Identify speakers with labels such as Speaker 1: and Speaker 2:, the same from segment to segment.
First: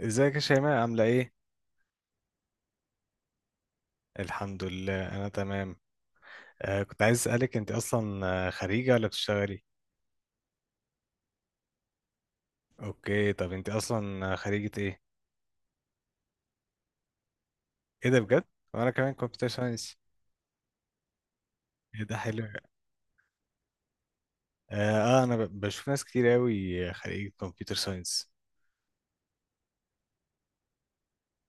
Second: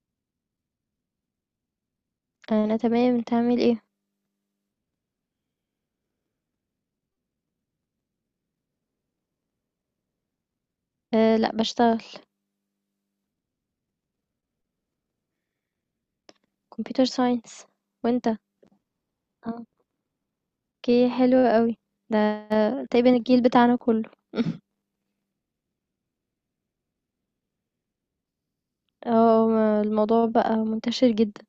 Speaker 1: ازيك يا شيماء عاملة ايه؟
Speaker 2: انا تمام، انت عامل ايه؟
Speaker 1: الحمد لله انا تمام. كنت عايز اسألك انت اصلا خريجة ولا بتشتغلي؟
Speaker 2: أه لا، بشتغل.
Speaker 1: اوكي، طب انت اصلا خريجة ايه؟
Speaker 2: كمبيوتر ساينس.
Speaker 1: ايه ده
Speaker 2: وانت؟
Speaker 1: بجد؟ وانا كمان كمبيوتر
Speaker 2: آه،
Speaker 1: ساينس.
Speaker 2: اوكي، حلو قوي.
Speaker 1: ايه ده
Speaker 2: ده
Speaker 1: حلو، اه.
Speaker 2: تقريبا الجيل بتاعنا كله.
Speaker 1: انا بشوف ناس كتير قوي خريجة كمبيوتر ساينس.
Speaker 2: اه، ما الموضوع بقى منتشر جدا.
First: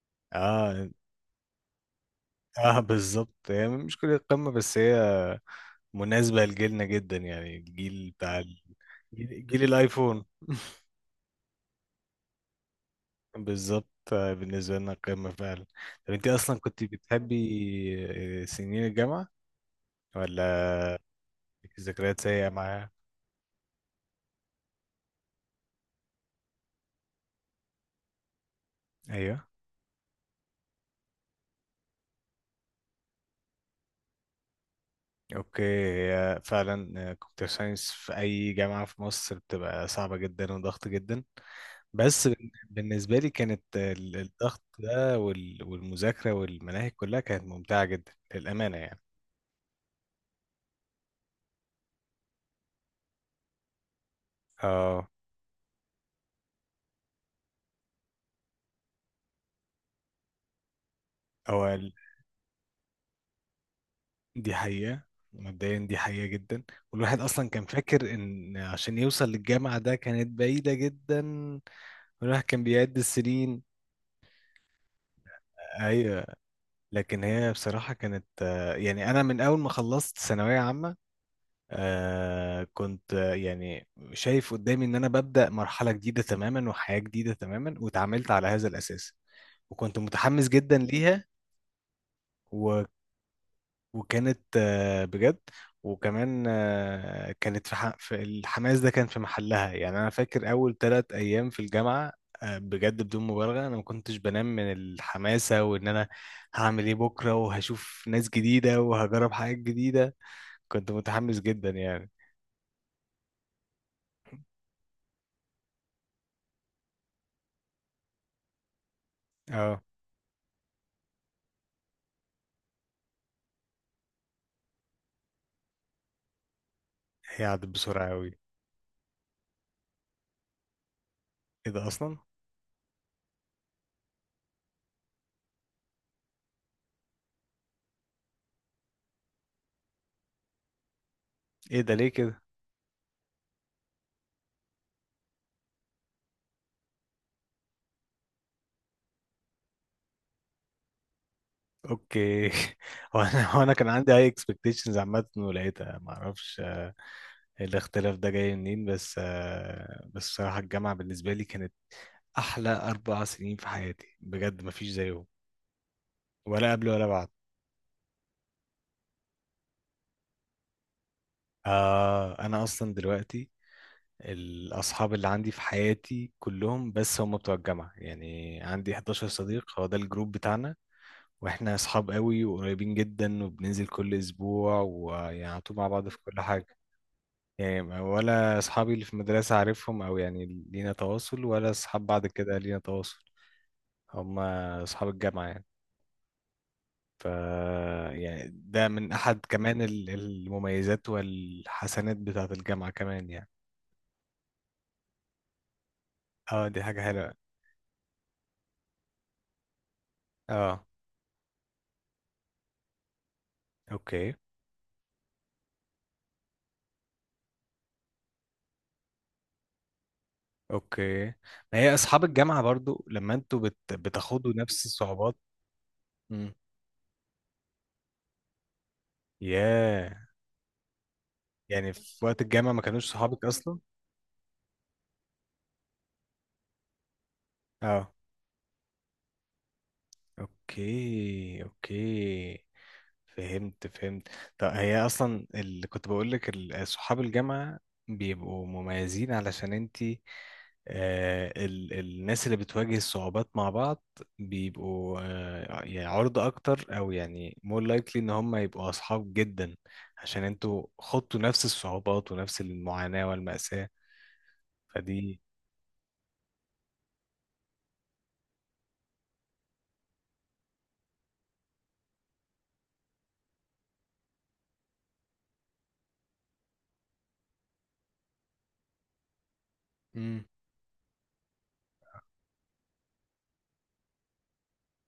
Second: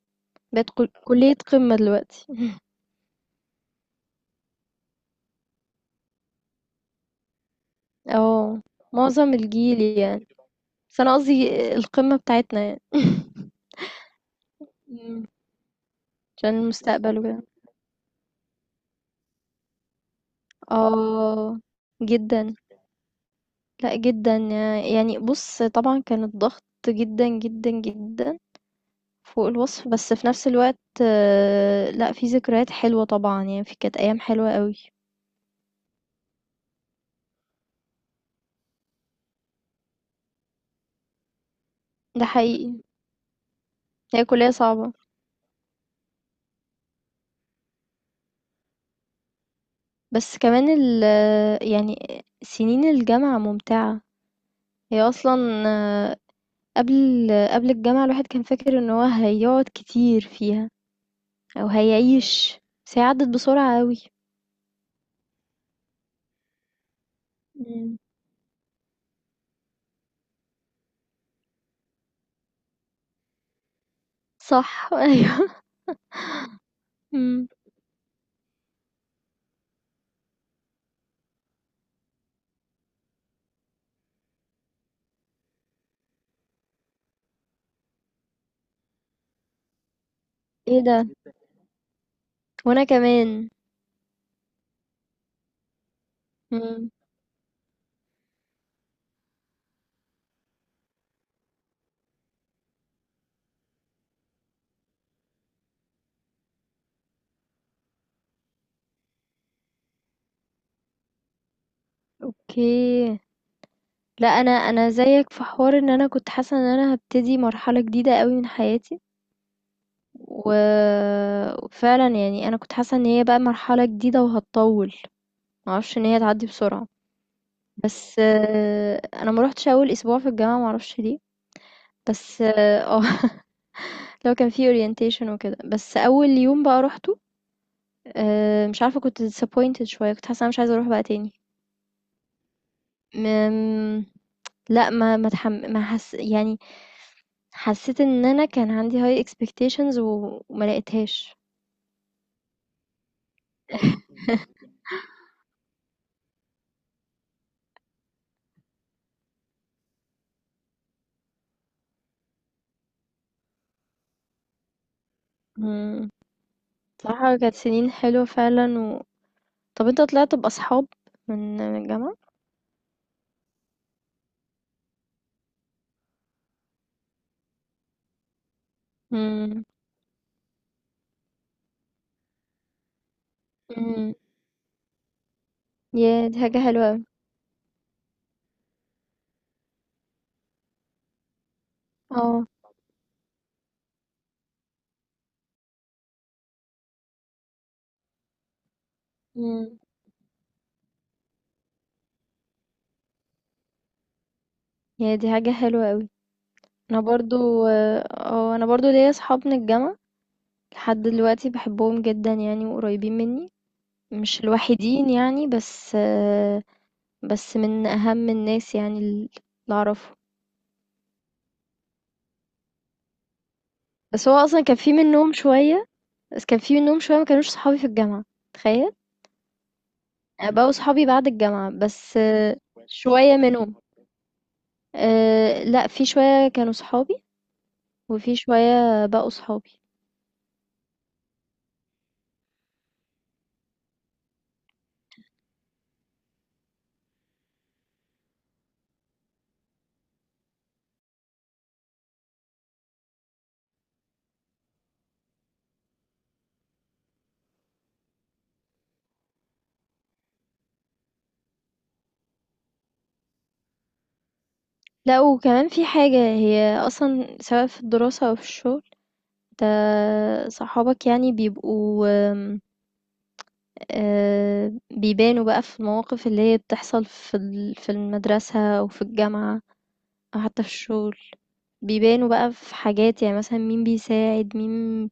Speaker 2: بقت
Speaker 1: اه.
Speaker 2: كلية قمة دلوقتي.
Speaker 1: اه بالظبط، هي مش كلية قمة بس هي مناسبة لجيلنا جدا، يعني
Speaker 2: اه، معظم
Speaker 1: جيل، جيل
Speaker 2: الجيل
Speaker 1: الايفون.
Speaker 2: يعني. بس انا قصدي القمة بتاعتنا يعني.
Speaker 1: بالظبط، بالنسبة لنا
Speaker 2: مم.
Speaker 1: قمة فعلا. طب انت
Speaker 2: عشان
Speaker 1: اصلا كنت
Speaker 2: المستقبل
Speaker 1: بتحبي
Speaker 2: وكده.
Speaker 1: سنين الجامعة ولا
Speaker 2: اه
Speaker 1: ليكي ذكريات
Speaker 2: جدا.
Speaker 1: سيئة معاها؟
Speaker 2: لا جدا يعني. بص طبعا كان الضغط جدا جدا جدا
Speaker 1: ايوه.
Speaker 2: فوق الوصف، بس في نفس الوقت لأ، في ذكريات حلوة طبعًا يعني، ف كانت أيام حلوة أوي.
Speaker 1: اوكي، هي فعلا كمبيوتر ساينس في اي جامعة في مصر بتبقى صعبة جدا وضغط جدا،
Speaker 2: ده
Speaker 1: بس
Speaker 2: حقيقي،
Speaker 1: بالنسبة لي كانت
Speaker 2: هي الكلية
Speaker 1: الضغط
Speaker 2: صعبة،
Speaker 1: ده والمذاكرة والمناهج كلها كانت ممتعة جدا للأمانة يعني.
Speaker 2: بس كمان يعني سنين الجامعة ممتعة. هي
Speaker 1: اه.
Speaker 2: أصلًا، آه، قبل قبل الجامعة الواحد كان فاكر إن هو هيقعد كتير فيها
Speaker 1: هو
Speaker 2: أو هيعيش، بس هي عدّت بسرعة أوي.
Speaker 1: دي حقيقة، مبدئيا دي حقيقة جدا، والواحد أصلا كان
Speaker 2: إمم،
Speaker 1: فاكر إن عشان يوصل للجامعة ده كانت بعيدة جدا، والواحد كان بيعد السنين.
Speaker 2: صح. أيوه.
Speaker 1: أيوة، لكن
Speaker 2: إمم.
Speaker 1: هي بصراحة كانت يعني أنا من أول ما خلصت ثانوية عامة كنت يعني شايف قدامي إن أنا ببدأ مرحلة جديدة تماما وحياة جديدة تماما، واتعاملت على هذا الأساس وكنت متحمس جدا
Speaker 2: إيه ده!
Speaker 1: ليها
Speaker 2: وأنا
Speaker 1: و...
Speaker 2: كمان.
Speaker 1: وكانت بجد. وكمان
Speaker 2: إمم.
Speaker 1: كانت في الحماس ده كان في محلها، يعني انا فاكر اول ثلاث ايام في الجامعه بجد بدون مبالغه انا ما كنتش بنام من الحماسه، وان انا هعمل ايه بكره وهشوف ناس جديده وهجرب حاجات جديده. كنت متحمس جدا يعني.
Speaker 2: أوكي. لا، انا زيك في حوار ان انا كنت حاسه ان انا هبتدي مرحله جديده قوي من حياتي،
Speaker 1: اه،
Speaker 2: وفعلا يعني انا كنت حاسه ان هي بقى مرحله جديده وهتطول. ما اعرفش ان هي تعدي بسرعه.
Speaker 1: هي عدت بسرعه
Speaker 2: بس
Speaker 1: قوي.
Speaker 2: آه، انا ما روحتش اول اسبوع في الجامعه، ما اعرفش ليه.
Speaker 1: ايه ده اصلا؟
Speaker 2: بس اه. لو كان في اورينتيشن وكده، بس اول يوم بقى روحته. آه، مش عارفه، كنت disappointed شويه، كنت حاسه انا مش عايزه اروح بقى تاني.
Speaker 1: ايه ده ليه كده؟
Speaker 2: م- لا، ما ما تحم... ما حس... يعني حسيت إن أنا كان عندي high expectations وما لقيتهاش.
Speaker 1: اوكي. هو انا كان عندي هاي اكسبكتيشنز عامه ولقيتها، ما اعرفش الاختلاف ده جاي منين، بس بس صراحة الجامعة بالنسبة لي كانت أحلى أربع سنين في حياتي، بجد مفيش زيهم،
Speaker 2: إمم.
Speaker 1: ولا قبل ولا بعد.
Speaker 2: بصراحة كانت سنين حلوة فعلًا. و طَب أنت طلعت بأصحاب من الجامعة؟
Speaker 1: آه أنا أصلا دلوقتي الأصحاب اللي عندي في حياتي كلهم بس هم بتوع الجامعة، يعني عندي 11
Speaker 2: إمم.
Speaker 1: صديق هو ده الجروب بتاعنا، وإحنا أصحاب قوي وقريبين جدا وبننزل
Speaker 2: إمم.
Speaker 1: كل أسبوع ويعني على طول مع بعض في
Speaker 2: ياه! دي
Speaker 1: كل
Speaker 2: حاجة
Speaker 1: حاجة.
Speaker 2: حلوة أوي.
Speaker 1: يعني ولا أصحابي اللي في المدرسة عارفهم، أو يعني لينا تواصل، ولا أصحاب بعد
Speaker 2: آه.
Speaker 1: كده لينا تواصل. هم أصحاب الجامعة يعني. يعني ده من أحد
Speaker 2: إمم.
Speaker 1: كمان المميزات والحسنات بتاعة الجامعة كمان يعني.
Speaker 2: ياه! دي حاجة حلوة أوي.
Speaker 1: اه دي
Speaker 2: أنا
Speaker 1: حاجة حلوة.
Speaker 2: برضه، آه، أنا برضه ليّا أصحاب من الجامعة
Speaker 1: اه.
Speaker 2: لحد دلوقتي، باحبهم جدًا يعني وقريبين منّي.
Speaker 1: اوكي
Speaker 2: مش الوحيدين يعني، بس آه، بس من أهم الناس يعني اللي أعرفهم.
Speaker 1: اوكي. ما هي أصحاب الجامعة برضو لما انتوا
Speaker 2: بس هو
Speaker 1: بتاخدوا
Speaker 2: أصلًا كان
Speaker 1: نفس
Speaker 2: في منّهم
Speaker 1: الصعوبات.
Speaker 2: شوية. بس
Speaker 1: مم.
Speaker 2: كان في منهم شوية ما كانوش صحابي في الجامعة، تخيل.
Speaker 1: ياه،
Speaker 2: يعني بقوا صحابي بعد الجامعة،
Speaker 1: يعني
Speaker 2: بس
Speaker 1: في وقت
Speaker 2: آه،
Speaker 1: الجامعة ما كانوش
Speaker 2: شوية
Speaker 1: صحابك
Speaker 2: منهم.
Speaker 1: أصلا.
Speaker 2: أه لا، في شوية كانوا صحابي
Speaker 1: اه.
Speaker 2: وفي شوية بقوا صحابي.
Speaker 1: اوكي اوكي، فهمت فهمت. طب هي اصلا اللي كنت بقول لك صحاب الجامعه بيبقوا مميزين علشان انتي، آه الناس اللي بتواجه الصعوبات مع بعض بيبقوا آه يعني عرضة اكتر، او يعني more likely ان هم يبقوا اصحاب جدا، عشان انتوا خضتوا نفس الصعوبات ونفس المعاناة والمأساة.
Speaker 2: لا،
Speaker 1: فدي،
Speaker 2: وكمان في حاجة، هي أصلا سواء في الدراسة أو في الشغل، انت صحابك يعني بيبقوا آم، آه، بيبانوا بقى في المواقف اللي هي بتحصل في المدرسة أو في الجامعة أو
Speaker 1: مم.
Speaker 2: حتى في الشغل. بيبانوا بقى في حاجات يعني، مثلا مين بيساعد مين،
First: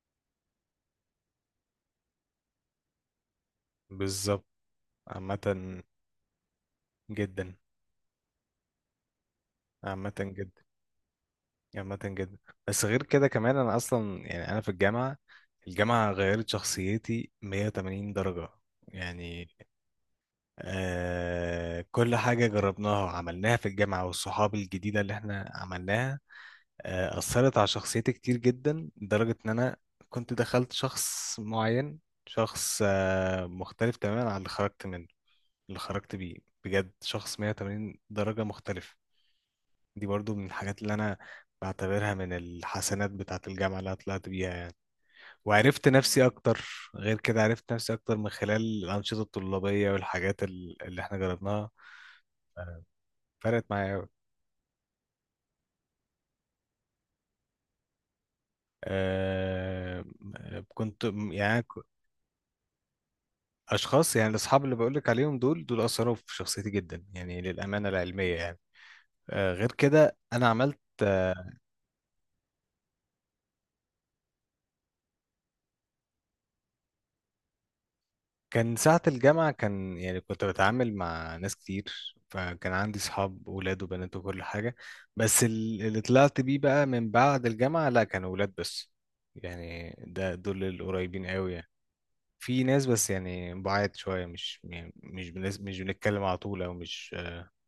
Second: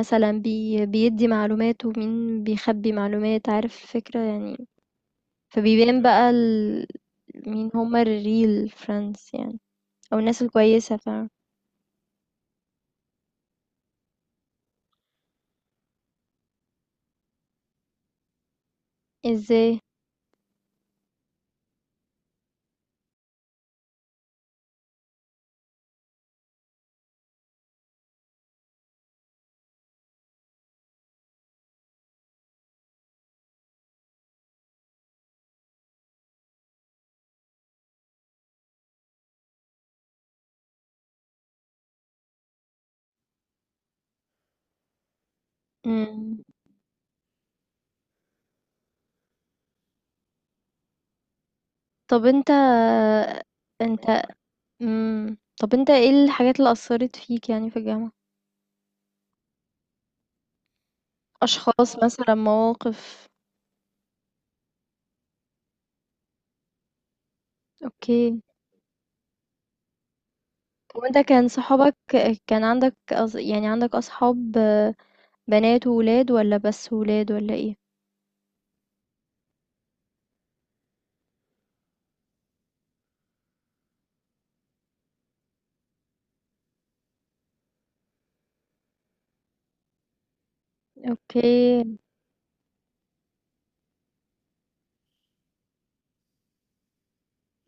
Speaker 2: مثلا بيدي معلومات ومين بيخبي معلومات، عارف الفكرة
Speaker 1: بالظبط.
Speaker 2: يعني.
Speaker 1: عامة
Speaker 2: فبيبان بقى
Speaker 1: جدا،
Speaker 2: مين هما الريل فريندز يعني،
Speaker 1: عامة
Speaker 2: او الناس
Speaker 1: جدا،
Speaker 2: الكويسة، فاهم؟
Speaker 1: عامة جدا. بس غير كده كمان انا اصلا، يعني انا في الجامعة غيرت شخصيتي 180 درجة يعني.
Speaker 2: ازاي؟
Speaker 1: آه كل حاجة جربناها وعملناها في الجامعة والصحاب الجديدة اللي احنا عملناها آه أثرت على شخصيتي كتير جدا، لدرجة ان انا كنت دخلت شخص معين، شخص آه مختلف تماما عن اللي خرجت منه، اللي خرجت بيه، بجد شخص 180 درجة مختلف. دي برضو من الحاجات اللي انا بعتبرها من الحسنات بتاعة الجامعة اللي أنا طلعت بيها يعني، وعرفت نفسي
Speaker 2: مم.
Speaker 1: اكتر. غير كده عرفت نفسي اكتر من خلال الأنشطة الطلابية والحاجات اللي احنا جربناها.
Speaker 2: طب انت
Speaker 1: آه، فرقت معايا أوي.
Speaker 2: انت مم. طب انت ايه الحاجات اللي اثرت فيك يعني في الجامعة؟
Speaker 1: أه كنت م- يعني ك-
Speaker 2: اشخاص مثلا، مواقف؟
Speaker 1: أشخاص، يعني الأصحاب اللي بقولك عليهم دول أثروا في شخصيتي جدا يعني للأمانة العلمية
Speaker 2: اوكي.
Speaker 1: يعني. أه غير كده أنا عملت،
Speaker 2: وانت كان صحابك، كان عندك يعني عندك اصحاب آه، بنات وولاد، ولا بس ولاد، ولا ايه؟
Speaker 1: كان ساعة الجامعة كان يعني كنت بتعامل مع ناس كتير، فكان عندي صحاب ولاد وبنات وكل حاجة، بس اللي طلعت بيه بقى من بعد الجامعة لا كانوا ولاد بس، يعني ده دول القريبين قوي يعني.
Speaker 2: اوكي.
Speaker 1: في ناس بس يعني بعاد شوية، مش يعني مش بنتكلم على طول، أو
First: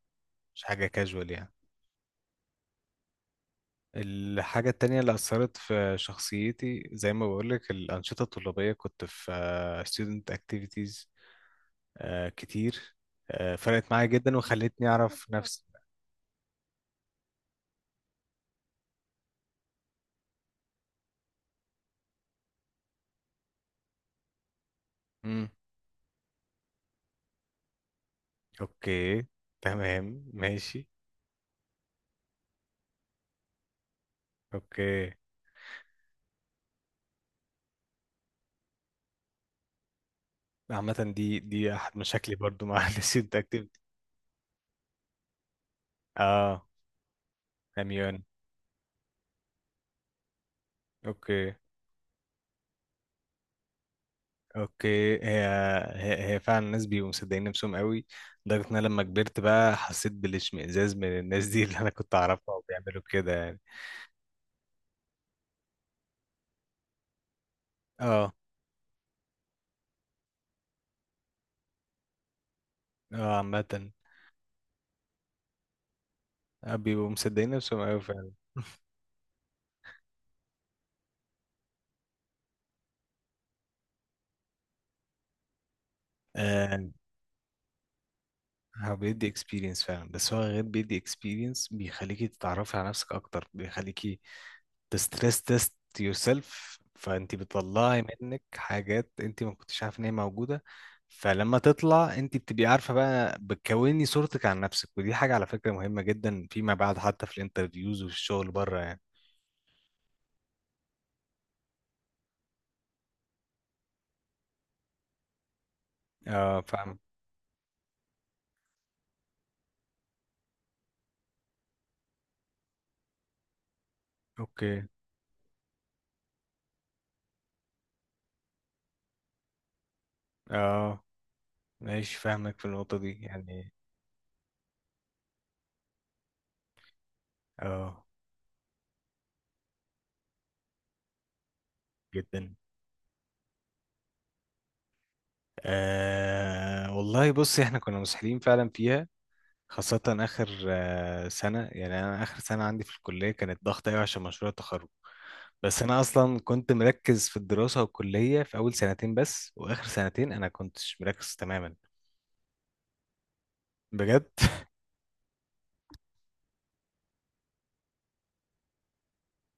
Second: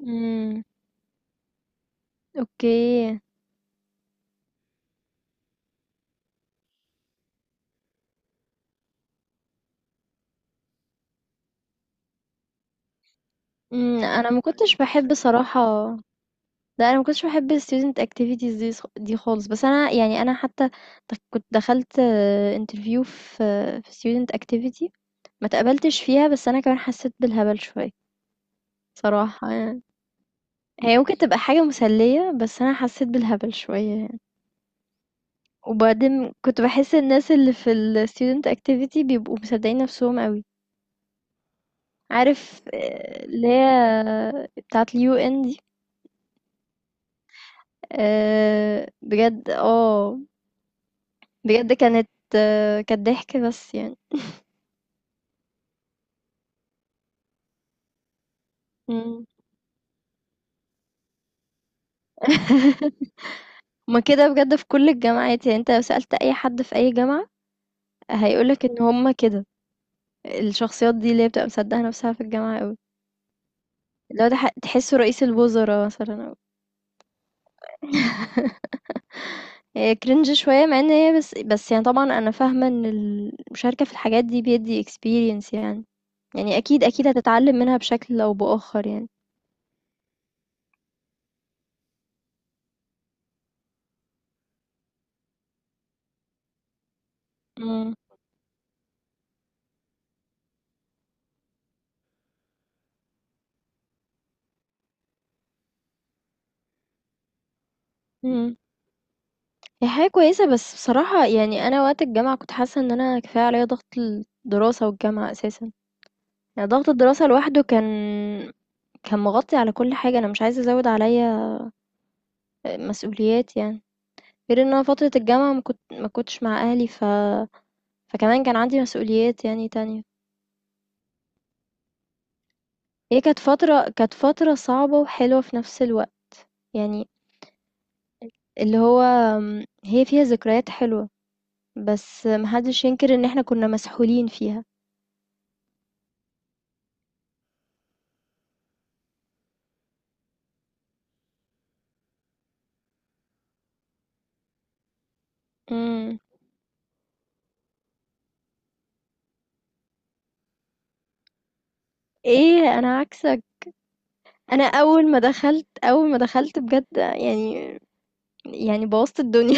Speaker 2: امم.
Speaker 1: مش حاجة كاجوال يعني.
Speaker 2: اوكي.
Speaker 1: الحاجة التانية اللي أثرت في شخصيتي زي ما بقولك الأنشطة الطلابية، كنت في student activities آه كتير، آه فرقت
Speaker 2: امم،
Speaker 1: معايا
Speaker 2: انا
Speaker 1: جدا
Speaker 2: ما كنتش
Speaker 1: وخلتني
Speaker 2: بحب
Speaker 1: اعرف
Speaker 2: صراحة.
Speaker 1: نفسي.
Speaker 2: لا، انا ما كنتش بحب ال student activities دي دي خالص. بس انا يعني انا حتى كنت دخلت interview في في student activity، ما
Speaker 1: امم.
Speaker 2: تقبلتش فيها. بس انا كمان حسيت بالهبل شوية
Speaker 1: اوكي.
Speaker 2: صراحة يعني.
Speaker 1: تمام ماشي.
Speaker 2: هي ممكن تبقى حاجة مسلية، بس انا حسيت بالهبل شوية.
Speaker 1: اوكي.
Speaker 2: وبعدين كنت باحس الناس اللي في الstudent activity بيبقوا مصدقين نفسهم أوي.
Speaker 1: عامة دي احد مشاكلي
Speaker 2: عارف
Speaker 1: برضو مع
Speaker 2: آه،
Speaker 1: الستودنت
Speaker 2: اللي هي
Speaker 1: اكتيفيتي.
Speaker 2: بتاعة اليو ان دي.
Speaker 1: اه، اميون.
Speaker 2: آه، بجد. اه
Speaker 1: اوكي.
Speaker 2: بجد كانت كانت ضحك بس يعني.
Speaker 1: اوكي، هي فعلا الناس بيبقوا مصدقين نفسهم قوي، لدرجة ان انا لما
Speaker 2: مم.
Speaker 1: كبرت بقى حسيت بالاشمئزاز من الناس دي اللي انا كنت اعرفها وبيعملوا كده يعني.
Speaker 2: هما كده بجد في كل الجامعات، يعني انت لو سألت أي حد في أي جامعة
Speaker 1: اه.
Speaker 2: هيقولك إن هما كده. الشخصيات دي اللي هي بتبقى مصدقة نفسها في الجامعة أوي،
Speaker 1: اه عامة
Speaker 2: لو ده تحسه رئيس الوزراء مثلا.
Speaker 1: بيبقوا مصدقين نفسهم قوي فعلا.
Speaker 2: هي cringe شوية، مع ان هي بس يعني طبعا انا فاهمة ان المشاركة في الحاجات دي بيدي experience يعني. يعني اكيد
Speaker 1: آه،
Speaker 2: اكيد هتتعلم منها بشكل او باخر
Speaker 1: هو
Speaker 2: يعني.
Speaker 1: بيدي اكسبيرينس فعلا، بس هو غير بيدي اكسبيرينس بيخليكي تتعرفي على نفسك اكتر، بيخليكي تستريس تيست يور سيلف، فانت
Speaker 2: مم.
Speaker 1: بتطلعي منك حاجات انت ما كنتش عارفه ان هي موجوده، فلما تطلع انت بتبقي عارفه بقى، بتكوني صورتك عن نفسك، ودي حاجه على فكره مهمه جدا فيما بعد، حتى في الانترفيوز وفي الشغل
Speaker 2: امم،
Speaker 1: بره يعني.
Speaker 2: هي حاجة كويسة، بس بصراحة يعني انا وقت الجامعة كنت حاسة ان انا كفاية عليا ضغط الدراسة والجامعة اساسا.
Speaker 1: اه
Speaker 2: يعني ضغط
Speaker 1: فاهم.
Speaker 2: الدراسة لوحده كان، كان مغطي على كل حاجة، انا مش عايزة ازود عليا مسؤوليات يعني. غير ان انا
Speaker 1: اوكي.
Speaker 2: فترة الجامعة ما كنتش مع اهلي، فكمان كان عندي مسؤوليات يعني تانية.
Speaker 1: اه ماشي فاهمك في النقطه
Speaker 2: هي
Speaker 1: دي
Speaker 2: كانت
Speaker 1: يعني.
Speaker 2: فترة، كانت فترة صعبة وحلوة في نفس الوقت يعني.
Speaker 1: اه
Speaker 2: اللي هو أم، هي فيها ذكريات حلوة، بس
Speaker 1: جدا.
Speaker 2: محدش ينكر ان احنا كنا مسحولين فيها.
Speaker 1: والله بصي احنا كنا مسحلين فعلا فيها، خاصة آخر سنة، يعني أنا آخر سنة عندي في الكلية كانت ضغطة أوي عشان مشروع التخرج، بس أنا
Speaker 2: امم.
Speaker 1: أصلا كنت مركز في الدراسة والكلية في أول سنتين بس، وآخر سنتين أنا كنتش مركز تماما.
Speaker 2: ايه، انا عكسك.
Speaker 1: بجد.
Speaker 2: انا اول ما دخلت بجد يعني، يعني بوظت الدنيا.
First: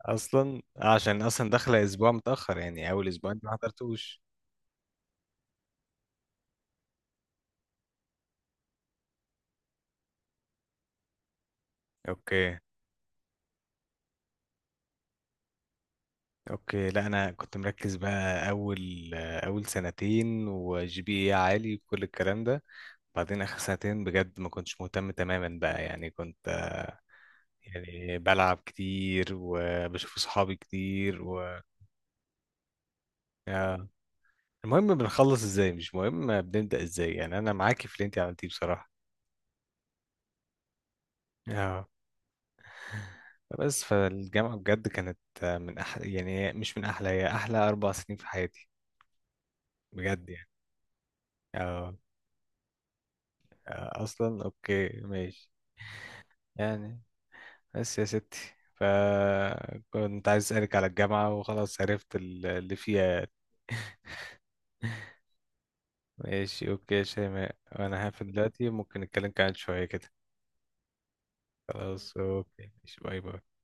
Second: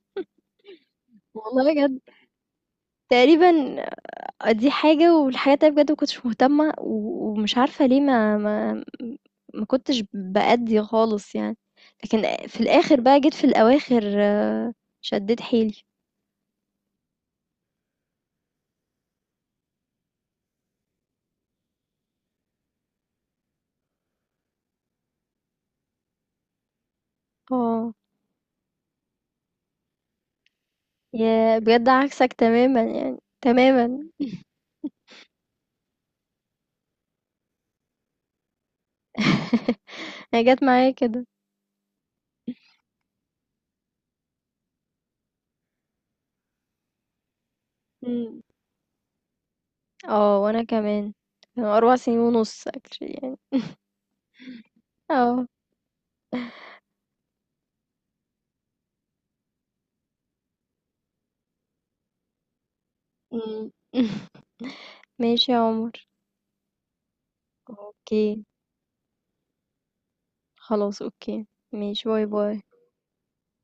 Speaker 1: أصلا عشان أصلا
Speaker 2: والله
Speaker 1: داخلة
Speaker 2: بجد
Speaker 1: أسبوع متأخر، يعني أول أسبوعين
Speaker 2: تقريبا.
Speaker 1: ما حضرتوش.
Speaker 2: دي حاجة، والحاجة التانية بجد ما كنتش مهتمة، ومش عارفة ليه، ما كنتش بأدّي خالص يعني، لكن
Speaker 1: أوكي
Speaker 2: في الآخر بقى جيت في الأواخر آه، شدّيت حيلي.
Speaker 1: أوكي، لا أنا كنت مركز بقى أول أول سنتين وجي بي إيه عالي وكل الكلام ده، بعدين آخر سنتين بجد ما كنتش مهتم تماما بقى، يعني كنت
Speaker 2: آه،
Speaker 1: يعني بلعب كتير وبشوف صحابي كتير
Speaker 2: ياه! بجد عكسك تمامًا يعني،
Speaker 1: آه.
Speaker 2: تمامًا.
Speaker 1: المهم بنخلص ازاي، مش مهم بنبدأ ازاي، يعني انا معاكي في اللي انت عملتيه بصراحة.
Speaker 2: هي جات معايا كده.
Speaker 1: اه، بس فالجامعة بجد كانت من أحلى، يعني مش من أحلى، هي أحلى أربع سنين في
Speaker 2: إمم.
Speaker 1: حياتي بجد
Speaker 2: آه،
Speaker 1: يعني.
Speaker 2: وأنا كمان. كانوا
Speaker 1: اه.
Speaker 2: 4 سنين ونُص actually يعني.
Speaker 1: أصلا أوكي
Speaker 2: آه.
Speaker 1: ماشي. يعني بس يا ستي، فكنت عايز أسألك على الجامعة وخلاص، عرفت اللي فيها يعني.
Speaker 2: إمم. ماشي يا عمر.
Speaker 1: ماشي اوكي يا شيماء، انا هقفل
Speaker 2: أوكي.
Speaker 1: دلوقتي، ممكن نتكلم كمان شوية كده.
Speaker 2: خلاص أوكي. ماشي،
Speaker 1: خلاص
Speaker 2: باي، باي.
Speaker 1: اوكي، ماشي، باي باي.